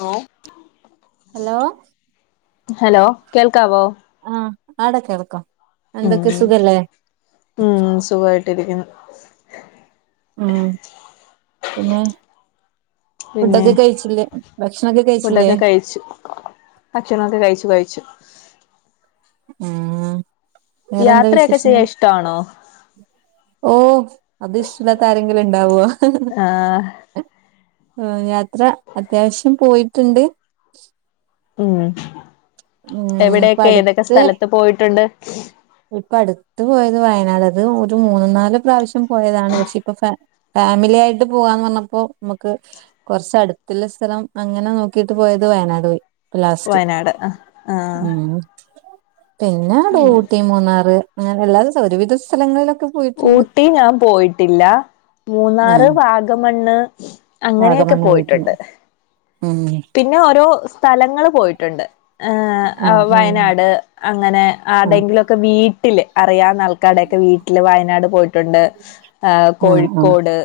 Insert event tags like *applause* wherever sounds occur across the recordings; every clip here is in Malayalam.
അലോ ഹലോ ഹലോ കേൾക്കാവോ? ആഹ് ആടാ കേൾക്കാം, ഉം എന്തൊക്കെ സുഖല്ലേ? ഉം സുഖായ്ട്ടിരിക്കുന്നു. ആഹ് പിന്നെ. പിന്നെ ഫുഡൊക്കെ കഴിച്ചില്ലേ ഭക്ഷണൊക്കെ കഴിച്ചില്ലേ? കഴ്ച്ചു. ഭക്ഷണൊക്കെ കഴ്ച്ചു കഴ്ച്ചു. ഉം വേറെന്താ യാത്രയൊക്കെ വിശേഷങ്ങൾ. ചെയ്യാൻ ഇഷ്ടാണോ ഓഹ് അതിഷ്ടല്ലാത്ത ആരെങ്കിലുണ്ടാവോ. ആഹ് യാത്ര അത്യാവശ്യം പോയ്ട്ട്ണ്ട്. ഉം ഉം ഇപ്പ എവിടേക്കെ ഏതൊക്കെ അടുത്ത് സ്ഥലത്ത് പോയ്ട്ടുണ്ട്? ഇപ്പ അടുത്ത് പോയത് വയനാടാ ഇത് ഒരു മൂന്ന്നാല് പ്രാവശ്യം പോയതാണ് പക്ഷെ ഇപ്പൊ ഫാ ഫാമിലി ആയിട്ട് പോവാന്ന് പറഞ്ഞപ്പോ മക്ക്. കൊർച്ച് അട്ത്ത്ള്ള സ്ഥലം അങ്ങനെ നോക്കീട്ട് പോയത് വയനാട് പോയി. പൊ ലാസ്റ്റ് വയനാട് ആഹ് ആഹ് ഉം. പിന്നെ ഊട്ടി മൂന്നാറ് അങ്ങനെല്ലാസൊ ഒരുവിധ സ്ഥലങ്ങളിലൊക്കെ. പോയിട്ടുണ്ട് ഊട്ടി ഞാംപോയിട്ടില്ല. മൂന്നാറ് ആഹ് വാഗമണ്ണ് അങ്ങനെയൊക്കെ പോയിട്ടുണ്ട്. ഉം ങെ. പിന്നെ ഓരോ സ്ഥലങ്ങള് പോയ്ട്ട്ണ്ട്. ഏഹ് ആഹ് അഹ് ഉം വയനാട് അങ്ങനെ ആഹ് ആടെങ്കിലൊക്കെ വീട്ടില് അറ്യാന്ന ആൾ കടേക്കെ വീട്ടില് വയനാട് പോയ്ട്ട്ണ്ട് ആഹ് കോഴിക്കോട്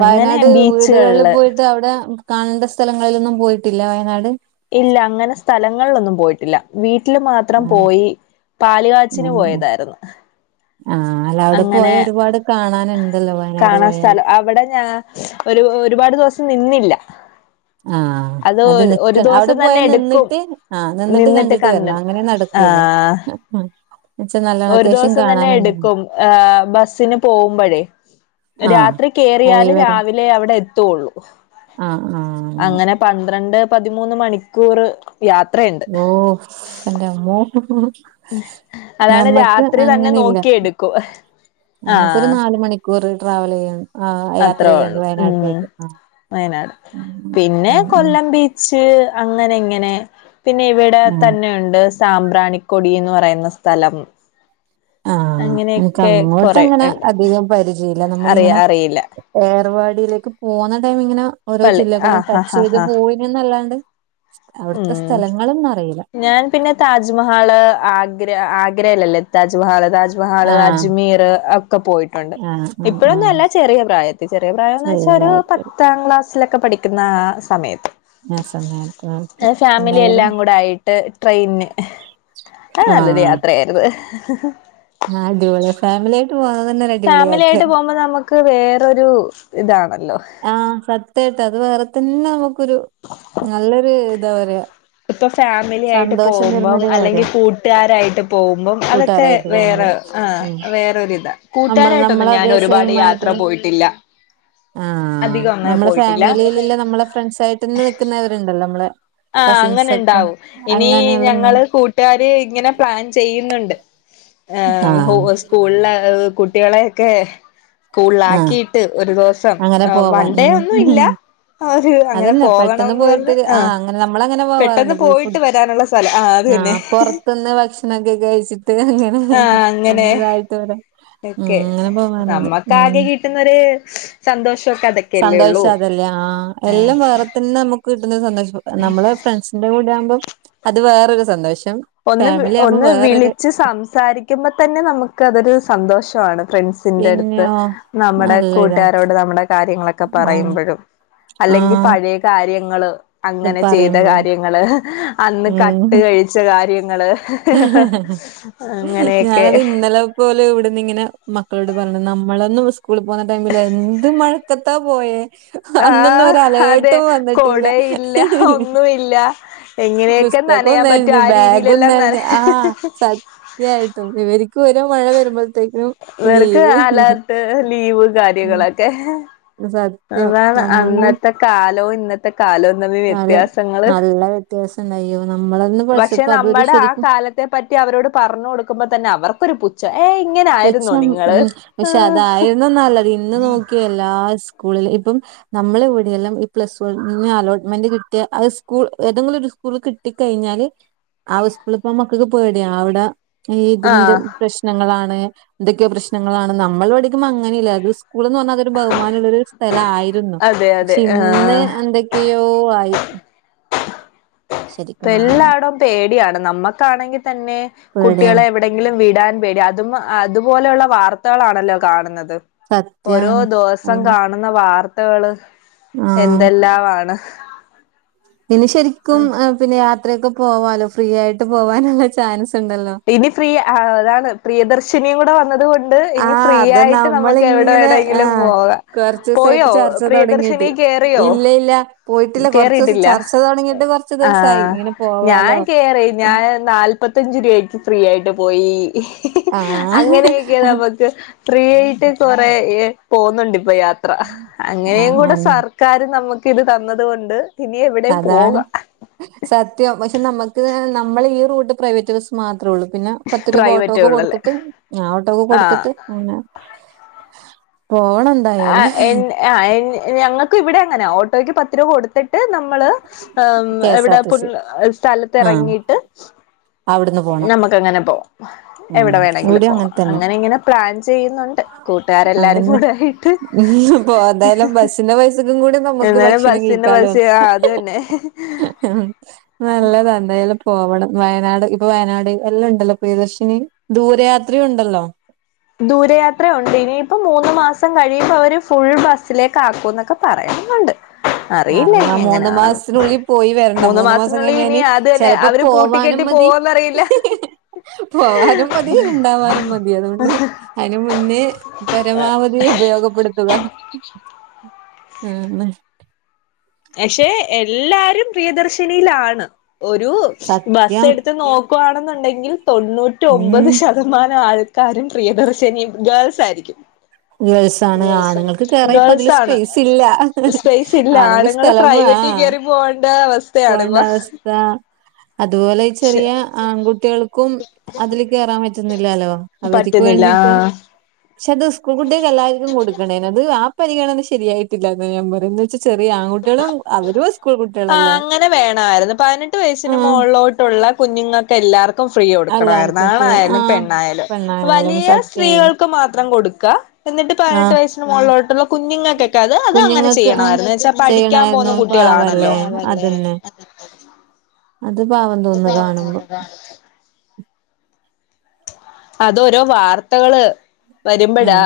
അങ്ങനെ ബീച്ച്കൾള് അവ്ടെ. കാണണ്ട സ്ഥലങ്ങൾലൊന്നും പോയിട്ടില്ലെ വയനാട്? ഇല്ല, അങ്ങനെ സ്ഥലങ്ങൾലൊന്നും പോയിട്ടില്ല. വീട്ടില് മാത്രം ആഹ് പോയി പാലുകാച്ചിന് ഉം പോയതായിര്ന്ന്. ആഹ് അല്ല അവിടെ പോയ ഒരുപാട് കാണാനുണ്ടല്ലോ വയനാട് കാണാൻ പോയാല്. സ്ഥലം അവിടെ ഞാ ഒരു ഒരുപാട് ദിവസം നിന്നില്ല. ആഹ്. അത് നിക്ക ഒരു അവിടെ ദിവസം തന്നെ പോയാ എടുക്കും നിന്നിട്ട് ആഹ് നിന്നിട്ട് കണ്ടിട്ട് വരണം അങ്ങനെ നടക്കോല്ലോ ആഹ് ആഹ്. ഒരു ദൊവസം തന്നെ എട്ക്കും ഏഹ് ബസിന് പോഉമ്പഴേ. ആഹ് രാത്രി പോയി കേറിയാല് വരാ രാവിലെ അവിടെ എത്തൊള്ളു. ആഹ് ആഹ് അങ്ങനെ. പന്ത്രണ്ട് പതിമൂന്ന് മണിക്കൂറ് യാത്രേ ഓഹ് എന്റെമ്മോ. അതാണ് നമ്മക്ക് രാത്രി തന്നെ അങ്ങനില്ല, നോക്കിയെടുക്കും നമുക്കൊരു ആഹ് നാല് മണി. ക്കൂറ് ട്രാവലെയ്യാൻ. അത്രോള്ളു ഉം, വയനാട് ഉം പിന്നെ ഉം ഉം കൊല്ലം ബീ ച്ച് അങ്ങനെങ്ങനെ പിന്നെ ഇവിടെ ആഹ് തന്നെഉണ്ട് സാമ്പ്രാണിക്കൊടി എന്ന് പറയുന്ന സ്ഥലം ആഹ് എനക്ക് അങ്ങനെയൊക്കെ അങ്ങോട്ട് കൊറെ അങ്ങനെ ഉണ്ട് അധികം പരിചയല്ല അറിയ നമ്മളിങ്ങനെ അറിയില്ല ഏർവാടിയിലേക്ക് പോന്ന ടൈം ഇങ്ങനെ ഓരോ പള്ളി ജില്ലകളിലും ആഹ് ആഹ് ആഹ് ടച്ചയ്ത് ആഹ് പോയി യുംന്നല്ലാണ്ട് അവിടുത്തെ ഉം സ്ഥലങ്ങളന്നും അറിയില്ല ഞാൻ പിന്നെ താജ്മഹാൾ ആഗ്ര ആഗ്രല്ലല്ലേ താജ്മഹൽ താജ് വാള് ആഹ് അജ്മീർ ഒക്കെ പോയിട്ടുണ്ട് ആഹ് ആഹ് ഇപ്പോഴൊന്നും ആഹ് അല്ല ചെറിയ പ്രായത്തിൽ ചെറിയ പ്രായംന്ന് ശ്രേയ വെച്ചാ ഒരു ഭാഗത്ത് പത്താം ക്ലാസ് സിലൊക്കെ പഠിക്കുന്ന സമയത്ത് ആഹ് സമയത്ത് എഹ് ഫാമിലി എന്തായാലും എല്ലാം കൂടെ ആയിട്ട് ട്രെയിന് ആഹ് നല്ലൊരു യാത്രയായിരുന്നു ആഹ്ടിപൊളി ഫാമിലിയായിട്ട് പോതന്നെ അടിപൊളി യാത്ര ക്ക് വേറൊരു ഇതാണല്ലോ ആഹ് സത്യായിട്ട് അത് വേറെ തന്നെ നമ്മുക്കൊരു നല്ലൊരു ഇതാ പറയാ ഇപ്പൊ ഫാമിലി ആയിട്ട് സന്തോഷം പോകുമ്പം തരുന്നൊരു കാര്യ അല്ലെങ്കിൽ കൂട്ടുകാരായിട്ട് പോകുമ്പം അതൊക്കെ കൂട്ടുകാരായിട്ട് പോകുമ്പോ വേറെ ആഹ് ഉം വേറൊരി ഇതാ നമ്മൾ നമ്മള കൂട്ടുകാരായിട്ടൊന്നും ഞാൻ അതേ ഒരുപാട് സെയിം യാത്ര ആയിട്ടുള്ള പോയിട്ടില്ല അധികം അങ്ങനെ പോയിട്ടില്ല നമ്മള ഫ്രണ്ട്സ് ആയിട്ട് ഇന്ന് നിൽക്കുന്നവരുണ്ടല്ലോ നമ്മളെ ആഹ് കസിൻസ് അങ്ങനെ ഒക്കെ ഉണ്ടാവും ഇനി അങ്ങനെയുള്ള ഉം. ഞങ്ങള് കൂ കൂട്ടുകാര് ഇങ്ങനെ പ്ലാൻ ചെയ്യുന്നുണ്ട് ആ സ്കൂളില് കുട്ടികളെയൊക്കെ സ്കൂളില് ആ ആക്കിയിട്ട് ഒരു ദിവസം അങ്ങനെ *unintelligible* പോവാൻ വണ്ടേ ഒന്നും ഇല്ല ഉം അങ്ങനെ അതന്നെ പെട്ടെന്ന് പോകണന്ന് പറഞ്ഞ് പോയിട്ടൊരു ആ ആഹ് അങ്ങനെ നമ്മളങ്ങനെ പെട്ടെന്ന് പോവാറുണ്ട് പോയി ഫുഡ് പോയിട്ട് വരാനുള്ള സ്ഥലം അത് ആഹ് തന്നെ പുറത്തുന്ന് ഭക്ഷണക്കെ കഴിച്ചിട്ട് അങ്ങനെ ഒന്ന് ഇതായിട്ട് വരാം *unintelligible* നമ്മക്ക് ആകെ കിട്ടുന്നൊരു സന്തോഷൊക്കെ അതെ സന്തോഷം അതല്ലേ ആഹ് എല്ലാം വേറെ തന്നെ നമ്മുക്ക് കിട്ടുന്ന സന്തോഷം നമ്മളെ ഫ്രണ്ട്സ് എന്റെ കൂടെ ആകുമ്പം അത് വേറൊരു സന്തോഷം ഒന്ന് ഫാമിലി ആകുമ്പോ ഒന്ന് വേറൊരു വിളിച്ച് സംസാരിക്കുമ്പോ തന്നെ നമ്മുക്ക് അതൊരു സന്തോഷമാണ് ഫ്രണ്ട്സിന്റെ അടുത്ത് പിന്നെയോ നമ്മുടെ നല്ല ഇതാ കൂട്ടുകാരോട് നമ്മുടെ കാര്യങ്ങളൊക്കെ ആഹ് പറയുമ്പോഴും അല്ലെങ്കിൽ ആഹ് പഴയ കാര്യങ്ങള് ഇത് അങ്ങനെ ചെയ്ത പറയുമ്പോ കാര്യങ്ങള് അന്ന് കട്ട് കഴിച്ച കാര്യങ്ങള് ഉം അങ്ങനെയൊക്കെ ഇതുപോലെ ഇവിടുന്ന് ഇങ്ങനെ മക്കളോട് പറഞ്ഞു നമ്മളൊന്നും സ്കൂളിൽ പോകുന്ന ടൈമില് എന്ത് മഴ *unintelligible* പോയെ അന്നൊന്നും ആഹ് ഒരു അതെ അലേർട്ടും വന്നിട്ടില്ല കൊടയില്ല ഒന്നുമില്ല എങ്ങനെയൊക്കെ പുസ്തകവും നനയാൻ പറ്റും നനഞ്ഞു ആ ബാഗും രീതിയിലെല്ലാം നന നനഞ്ഞു ആഹ് സത്യായിട്ടും ഇവ ഒരുമഴ വരുമ്പോഴത്തേക്കും ഇവർക്ക് ലീവ് അലർട്ട് ലീവ് *unintelligible* സത്യം അതാണ് നമ്മളൊന്നും അന്നത്തെ കാലവും ഇന്നത്തെ കാലവും തമ്മിൽ കാലം വ്യത്യാസങ്ങള് നല്ല വ്യത്യാസം ഉണ്ടായ്യോ നമ്മളന്ന് പക്ഷെ പഠിച്ചപ്പോ അതുവരെ നമ്മടെ ശരിക്കും *unintelligible* പറ്റി അവരോട് പറഞ്ഞ് കൊടുക്കുമ്പോ തന്നെ അവർക്കൊരു പുച്ഛം ഏയ് പുച്ഛം ഉം പക്ഷെ അതായിരുന്നു നല്ലത് ഇന്ന് നോക്കിയേ എല്ലാ സ്കൂളിലും ഇപ്പം നമ്മളെ ഇവിടെയെല്ലാം ഈ പ്ലസ് വണ്ണിന് അലോട്ട്മെന്റ് കിട്ടിയാൽ അത് സ്കൂൾ ഏതെങ്കിലും ഒരു സ്കൂൾ കിട്ട കിട്ടി കഴിഞ്ഞാല് ആ സ്കൂളിൽ പോകാൻ മക്കൾക്ക് പേടിയാണ് അവിടെ ഈ ഇതിന്റെ ആഹ് പ്രശ്നങ്ങളാണ് എന്തൊക്കെ പ്രശ്നങ്ങളാണ് നമ്മൾ പഠിക്കുമ്പോ അങ്ങനെ അല്ല ഇത് സ്കൂളീന്ന് വന്നാൽ ബഹുമാനമുള്ളരു സ്ഥലമായിരുന്നു അതെ പക്ഷെ അതെ ഇന്ന് ആഹ് എന്തൊക്കെയോ ആയി ഇപ്പ ശരിക്കും പറഞ്ഞാ എല്ലാടവും പേടിയാണ് നമ്മക്കാണെങ്കിൽ തന്നെ കുട്ടികളെ പേടിയാണ് എവിടെ എവിടെങ്കിലും വിടാൻ പേടി അതും അതുപോലെയുള്ള വാർത്തകളാണല്ലോ കാണുന്നത് സത്യം ഓരോ ദിവസം അവിടെ കാണുന്ന വാർത്തകള് എന്തെല്ലാം ആണ് ഇനി ശരിക്കും ഏഹ് പിന്നെ യാത്രയൊക്കെ പോവാലോ ഫ്രീ ആയിട്ട് പോവാനുള്ള ചാൻസ് ഉണ്ടല്ലോ ഇനി ഫ്രീ അതാണ് പ്രിയദർശിനിയും കൂടെ വ വന്നതുകൊണ്ട് ഇനി ആഹ് ഫ്രീ അത് ആയിട്ട് നമ്മക്ക് എവിടെ നമ്മളിങ്ങനെ വേണമെങ്കിലും ആഹ് പോകാം പോയോ കൊറച്ചൂസായിട്ട് ചർച്ച പ്രിയദർശിനി തൊടങ്ങിയിട്ട്. കേറിയോ ഇല്ല ഇല്ല പോയിട്ടില്ല കൊറച്ചൂസം കേറിയിട്ടില്ല ചർച്ച തൊടങ്ങിയിട്ട് കൊറച്ച് ദിവസായി ആഹ് ഇങ്ങനെ ഞാൻ പോവാലോ കേറി ഞാൻ നാല്പത്തിയഞ്ച് രൂപക്ക് ഫ്രീ ആയിട്ട് പോയി ആഹ് അങ്ങനെയൊക്കെ നമ്മക്ക് ഫ്രീ ആയിട്ട് കുറേ ഏഹ് പോകുന്നുണ്ട് ഇപ്പോ യാത്ര അങ്ങനെയും കൂടെ ആഹ് സർ ക്കാര് നമ്മക്ക് ഇത് തന്നതുകൊണ്ട് അതാണ് സത്യം പക്ഷെ നമ്മക്ക് നമ്മള് ഈ റൂട്ട് പ്രൈവറ്റ് ബസ്സ് മാത്രൊള്ളൂ പിന്നെ പത്ത് രൂപ പ്രൈവറ്റേ ഓട്ടോക്ക് ഉള്ളല്ലേ കൊടുത്ത്ട്ട് ഞാൻ ഓട്ടോക്ക് ആഹ് കൊടുത്ത്ട്ട് അനെ പോവണം ആ എന്തായാലും എൻ ആ എൻ ഞങ്ങൾക്ക് ഇവിടെം അങ്ങനാ ഓട്ടോയ്ക്ക് പത്ത് രൂപ കൊടുത്ത് ട്ട് നമ്മള് എ കെ എസ് ആർ എവിടെ ടി സി പുന്നാ സ്ഥലത്ത് ആഹ് എറങ്ങിട്ട് അവിടുന്ന് പോണം നമ്മക്ക്ങ്ങനെ പോവാം എവിടെ വേണെങ്കിലും ഇവിടെയും പോവാം തന്നെ അങ്ങനെ ഇങ്ങനെ പ്ലാൻ ചെയ്യുന്നുണ്ട് കൂ ട്ടരെല്ലാരും അതന്നെ കൂടെ ആയിട്ട് ഇപ്പൊ എന്തായാലും ബസ്സിന്റെ പൈസക്കും കൂടി നമുക്ക് ഇന്നലെ ഭക്ഷണം കഴിക്കാലോ ബസ്സി *unintelligible* ആ അത് തന്നെ *inaudible* നല്ലതാ എന്താ പോവണം വയനാട് ഇപ്പോ വയനാട് എല്ലാം ഇണ്ടല്ലോ പ്രിയദർശിനി ദൂരയാത്ര ഉണ്ടല്ലോ ദൂരെയാത്ര ഉണ്ട് ഇനിയിപ്പം മൂന്ന് മാസം കഴിയുമ്പോ അവര് ഫുൾ ബസ്സിലേക്ക് ആക്കും എന്നൊക്കെ പറയുന്നുണ്ട് അറിയില്ല ഇനി *unintelligible* മൂന്നു എങ്ങനെയാണെന്ന് മാസത്തിനുള്ളിൽ പോയി വരണം മൂന്ന് മാസം മാസത്തിനുള്ളിൽ കഴിഞ്ഞ ഇനി അത് തന്നെ ചെലപ്പോ അവര് പോവാനും പൂട്ടിക്കെട്ടി മതി പോവോന്നറിയില്ല പോവാനും മതി ഇണ്ടാവാനും മ തി അതുകൊണ്ട് അയിന് മുന്നേ പരമാവധി ഉപയോഗപ്പെടുത്തുക ആഹാ ല്ലേ പക്ഷെ എല്ലാരും പ്രിയദർശിനിയിലാണ് ഒരു ബസ്സ് സത്യം എടുത്ത് നോ ക്കുവണെന്നുണ്ടെങ്കിൽ തൊണ്ണൂറ്റ് ഒമ്പത് ഉം ശ തമാനം ആൾക്കാരും പ്രിയദർശിനിം ഗേൾസ് ആയിരിക്കും ഗേൾസ് ആണ് ആണുങ്ങൾക്ക് കേറാൻ ഇപ്പ ഗേൾസ് അതില് ആണ് സ്പേസ് ഇല്ല സ്പേസ് ഇല്ല ആണുങ്ങൾ ആണു ങ്ങള് സ്ഥലം വേ ആ പ്രൈവറ്റിൽ കേറി പോവേണ്ട അവസ്ഥയാണ് ഇപ്പ ആ അതുപോലെ ചെറിയ ആൺകുട്ടികൾക്കും അതില് കേറാൻ പറ്റുന്നില്ലലോ അവര്ക്ക് പറ്റുന്നില്ല വേണ്ടിട്ട് ആഹ് പക്ഷെ അത് സ്കൂൾ കുട്ടികൾക്ക് എല്ലാവർക്കും കൊടുക്കണേനു അത് ആ പരിഗണന ശരിയായിട്ടില്ലന്നാ ഞാൻ പറയുന്നത് ചെറിയ ആൺകുട്ടികളും അവരും സ്കൂൾ ആഹ് കുട്ടികളല്ലേ അങ്ങനെ ആഹ് ട്ടോള്ള കുഞ്ഞുങ്ങൾക്കെല്ലാർക്കും ഫ്രീ കൊടുക്കണായിരുന്നു എല്ലാർക്കും ഫ്രീ ആ ആണായാലും പെണ്ണായാലും പെണ്ണായാലും വലിയ സത്യായാലും സ്ത്രീകൾക്ക് മാത്രം കൊടുക്ക എന്നിട്ട് ആ പതിനെട്ട് വയസ്സ് മോളിലോട്ടുള്ള കുഞ്ഞുങ്ങൾക്കൊക്കെ അത് അങ്ങനെ കുഞ്ഞുങ്ങൾക്ക് ആ ചെയ്യണായിരുന്നു എന്നുവെച്ചാൽ പഠിക്കാൻ പോകുന്ന ചെയ്യണായിരുന്നു കുട്ടികളാണല്ലോ പാവല്ലേ അതന്നെ അത് പാവം തോന്നുന്നു കാണുമ്പോ അതോ ഓരോ വാർത്തകള് വരുമ്പോഴാ ഉം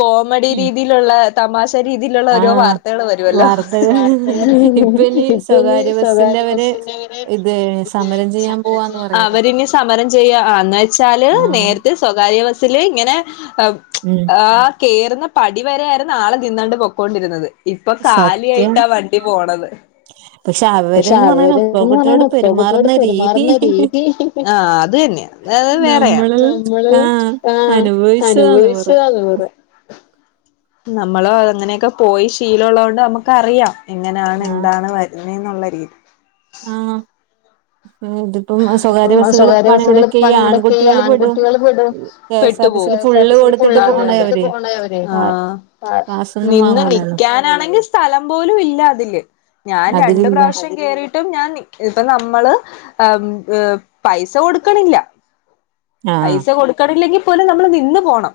കോമഡി രീതിയിലുള്ള തമാശ രീതിയിലുള്ള ഓരോ ആഹ് വാർത്തകള് വരുവല്ലോ ആ വാർത്തകൾ വാർത്തകള് ഇപ്പൊ ഇനി ഇനി സ്വകാര്യ ബസ്സിന്റെ സ്വകാര്യ അവര് ബസ്സിന്റെ ഇത് *unintelligible* ഇത് സമരം ചെയ്യാൻ പോവാന്ന് സമരത്തിന് അവര് പറയുന്നുണ്ട് ഇനി സമരം ചെയ്യാ ആ എന്ന് വെച്ചാല് ആഹ് നേരത്തെ സ്വകാര്യ ബസ്സില് ഇങ്ങനെ ആഹ് ഉം ആഹ് കേയറുന്ന പടി വരെ ആയിരുന്നു ആള് നിന്നോണ്ട് പൊക്കൊണ്ടിരുന്നത് ഇപ്പൊ കാലി സത്യം ആയിട്ടാ വണ്ടി പോണത് പക്ഷെ അവര്ന്ന് പറയണ ഇപ്പ അവര്ന്ന് കുട്ടികളോട് പറയണത് പെൺകുട്ടിയോട് പെരുമാറുന്ന രീതി പെരുമാറുന്ന രീതി ആഹ് അതന്നെയാ അത്‌ വേറെയാണ് നമ്മള് നമ്മള് ആഹ് ആ അനുഭവിച്ചതാന്ന് കൊറേ അനുഭവിച്ചതാന്ന് കൊറേ നമ്മളോ അങ്ങനെയൊക്കെ പോയി ശീലോള്ളോണ്ട് നമ്മക്ക് അറിയാം എങ്ങനാണ് എന്താണ് വ ന്നേന്നോള്ള രീ ആ ഉണ്ട് സ്വകാര്യ ബസ്സുകൾ പ മൊടക്കി ഈ ആൺകുട്ടികൾ പെടും ആൺകുട്ടികൾ വിട് കെ എസ് ആർ ടി സിൽ കേസാർടിസിൽ ഫുള്ള് കൊടുത്തിട്ട് പൈസ പോണേ കൊടുത്ത് അവര് പോണ്ടേ അവന് പാ പാസൊന്നും നിന്ന് വാങ്ങൂലല്ലോ നിക്കാനാണെങ്കിൽ സ്ഥലം പോലും ഇല്ല അതില് ഞാൻ രണ്ട് അതിലില്ല പ്രാവശ്യം കേറിയിട്ടും ഞാൻ ഇപ്പ നമ്മള് പൈസ കൊടക്ക്ണില്ല ആഹ് പൈസ കൊടുക്കണില്ലെങ്കിൽ പോലും നമ്മള് നിന്ന് പോണം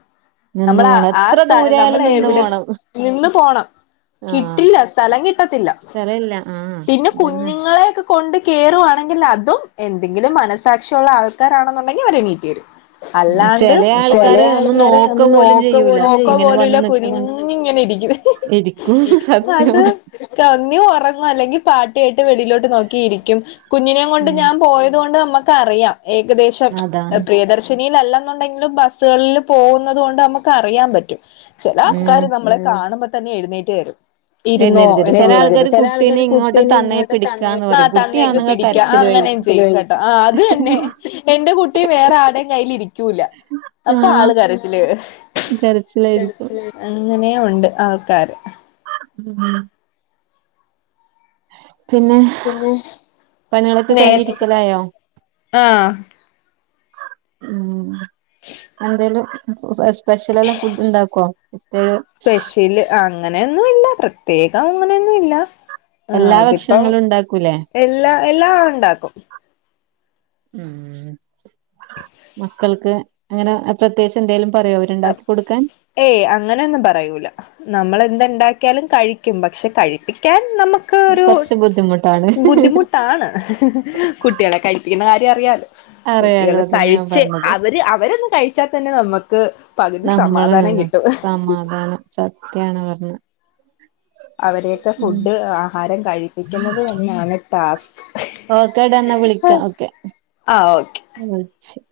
നിന്ന് നമ്മള പോണം ആ എത്ര സ്ഥാ ദൂരായാലും നമ്മള നിന്ന് എവിടെ പോണം നിന്ന് പോണം ആഹ് കിട്ടില്ല സ്ഥലം കിട്ടത്തില്ല സ്ഥലല്ല ആഹ് പിന്നെ അതന്നെ കുഞ്ഞുങ്ങളെക്കെ കൊണ്ട് കേറുവാണെങ്കിൽ അതും എന്തെങ്കിലും മനസ്സാക്ഷിയ ഉള്ള ആൾക്കാരാണെന്നുണ്ടെങ്കിൽ അവരെണീട്ടി വരും അല്ലാണ്ട് ചെല ചില ആൾക്കാര് ഒന്ന് ആൾക്കാര നോക്ക പോലും നോക്ക ചെയ്യൂല ഇങ്ങനെ പോലുല്ല വന്ന് നിക്കുന്ന കുരിഞിങ്ങനെ ഇരിക്കിണ് ഇരിക്കും സത്യം അത് ന്നി ഉറങ്ങും അല്ലെങ്കിൽ പാട് കേട്ട് വെളിയിലോട്ട് നോക്കിയിരിക്കും കുഞ്ഞിനെ കൊണ്ട് ഉം ഞാൻ പോയത് കൊണ്ട് നമ്മുക്ക് അറിയാം ഏകദേശം അതാണ് പ്രിയദർശിനില്ലെന്നുണ്ടെങ്കിലും ബസ്സുകളിൽ പോകുന്നുന്നത് കൊണ്ട് നമുക്ക് അറിയാൻ പറ്റും ചെല ഉം ആൾക്കാര് നമ്മളെ കാണുമ്പോ തന്നെ എഴുന്നേറ്റ് തരും ഇരുന്നോ എഴുന്നേൽക്കത്തില്ല ചെല എന്ന ആൾക്കാര് ചില ആൾക്കാർ കുട്ടീനെ ഇങ്ങോട്ട് കുട്ടീനെ തന്നെ ഇങ്ങ് പിടിക്കാന്ന് പറയും തന്നേക്ക് കുട്ടിയാണെങ്കി പിടിക്കാം കരച്ചിലായിരിക്കും *unintelligible* ആ അത് തന്നെ എന്റെ കുട്ടി കുട്ടി വേറെ ആടേയും കയ്യിൽ ഇരിക്കൂല അപ്പൊ ആഹ് ആള് കരച്ചിലേ കരച്ചിലായിരിക്കും അങ്ങനെ ഉണ്ട് ആൾക്കാര് *inaudible* പിന്നെ പിന്നെ പണികളൊക്കെ നേ കഴിഞ്ഞി രിക്കലായോ ആഹ് ഉ എന്തേലും ഫ സ്പെഷ്യലല്ലാം ഫുഡ് ഉണ്ടാക്കോ ഉം അങ്ങനെയൊന്നുംല്ല പ്രത്യേകം അങ്ങനെയൊന്നുംല്ല ആ എല്ലാ ഇതിപ്പം ഭക്ഷണങ്ങളും ഉണ്ടാക്കൂലേ എല്ലാ എല്ലാ ഉണ്ടാക്കും ഉം *inaudible* മക്കൾക്ക് അങ്ങനെ പ്രത്യേകിച്ച് എന്തേലും പറയോ അവരുണ്ടാക്കി കൊടുക്കാൻ ഏയ് അങ്ങനെയൊന്നും പറയൂല നമ്മളന്ത്ണ്ടാക്കിയാലും കഴിക്കും പക്ഷെ കഴിപ്പിക്കാൻ നമുക്ക് ഒക്കെരു കൊറച്ച് ബുദ്ധിമുട്ടാണ് ബുദ്ധിമുട്ടാണ് കുട്ടികളെ കഴിപ്പിക്കുന്ന കാര്യം അറിയാല് അറിയാലോ കുട്ടികളെ അതന്നെ ഞാൻ കഴിച്ച് പറഞ്ഞത് അവര് അവരൊന്ന് കഴിച്ചാൽ തന്നെ നമ്മക്ക് നമ്മള് സമാധാനം സത്യാണ് പറഞ്ഞ അവരെക്കെ ഫുഡ് ആഹാരം കഴിപ്പിക്കുന്നതന്നെയാണ് ടാസ്ക് ഓക്കേടാ എന്നാ വിളിക്കാം ആ ഓക്കെ *inaudible*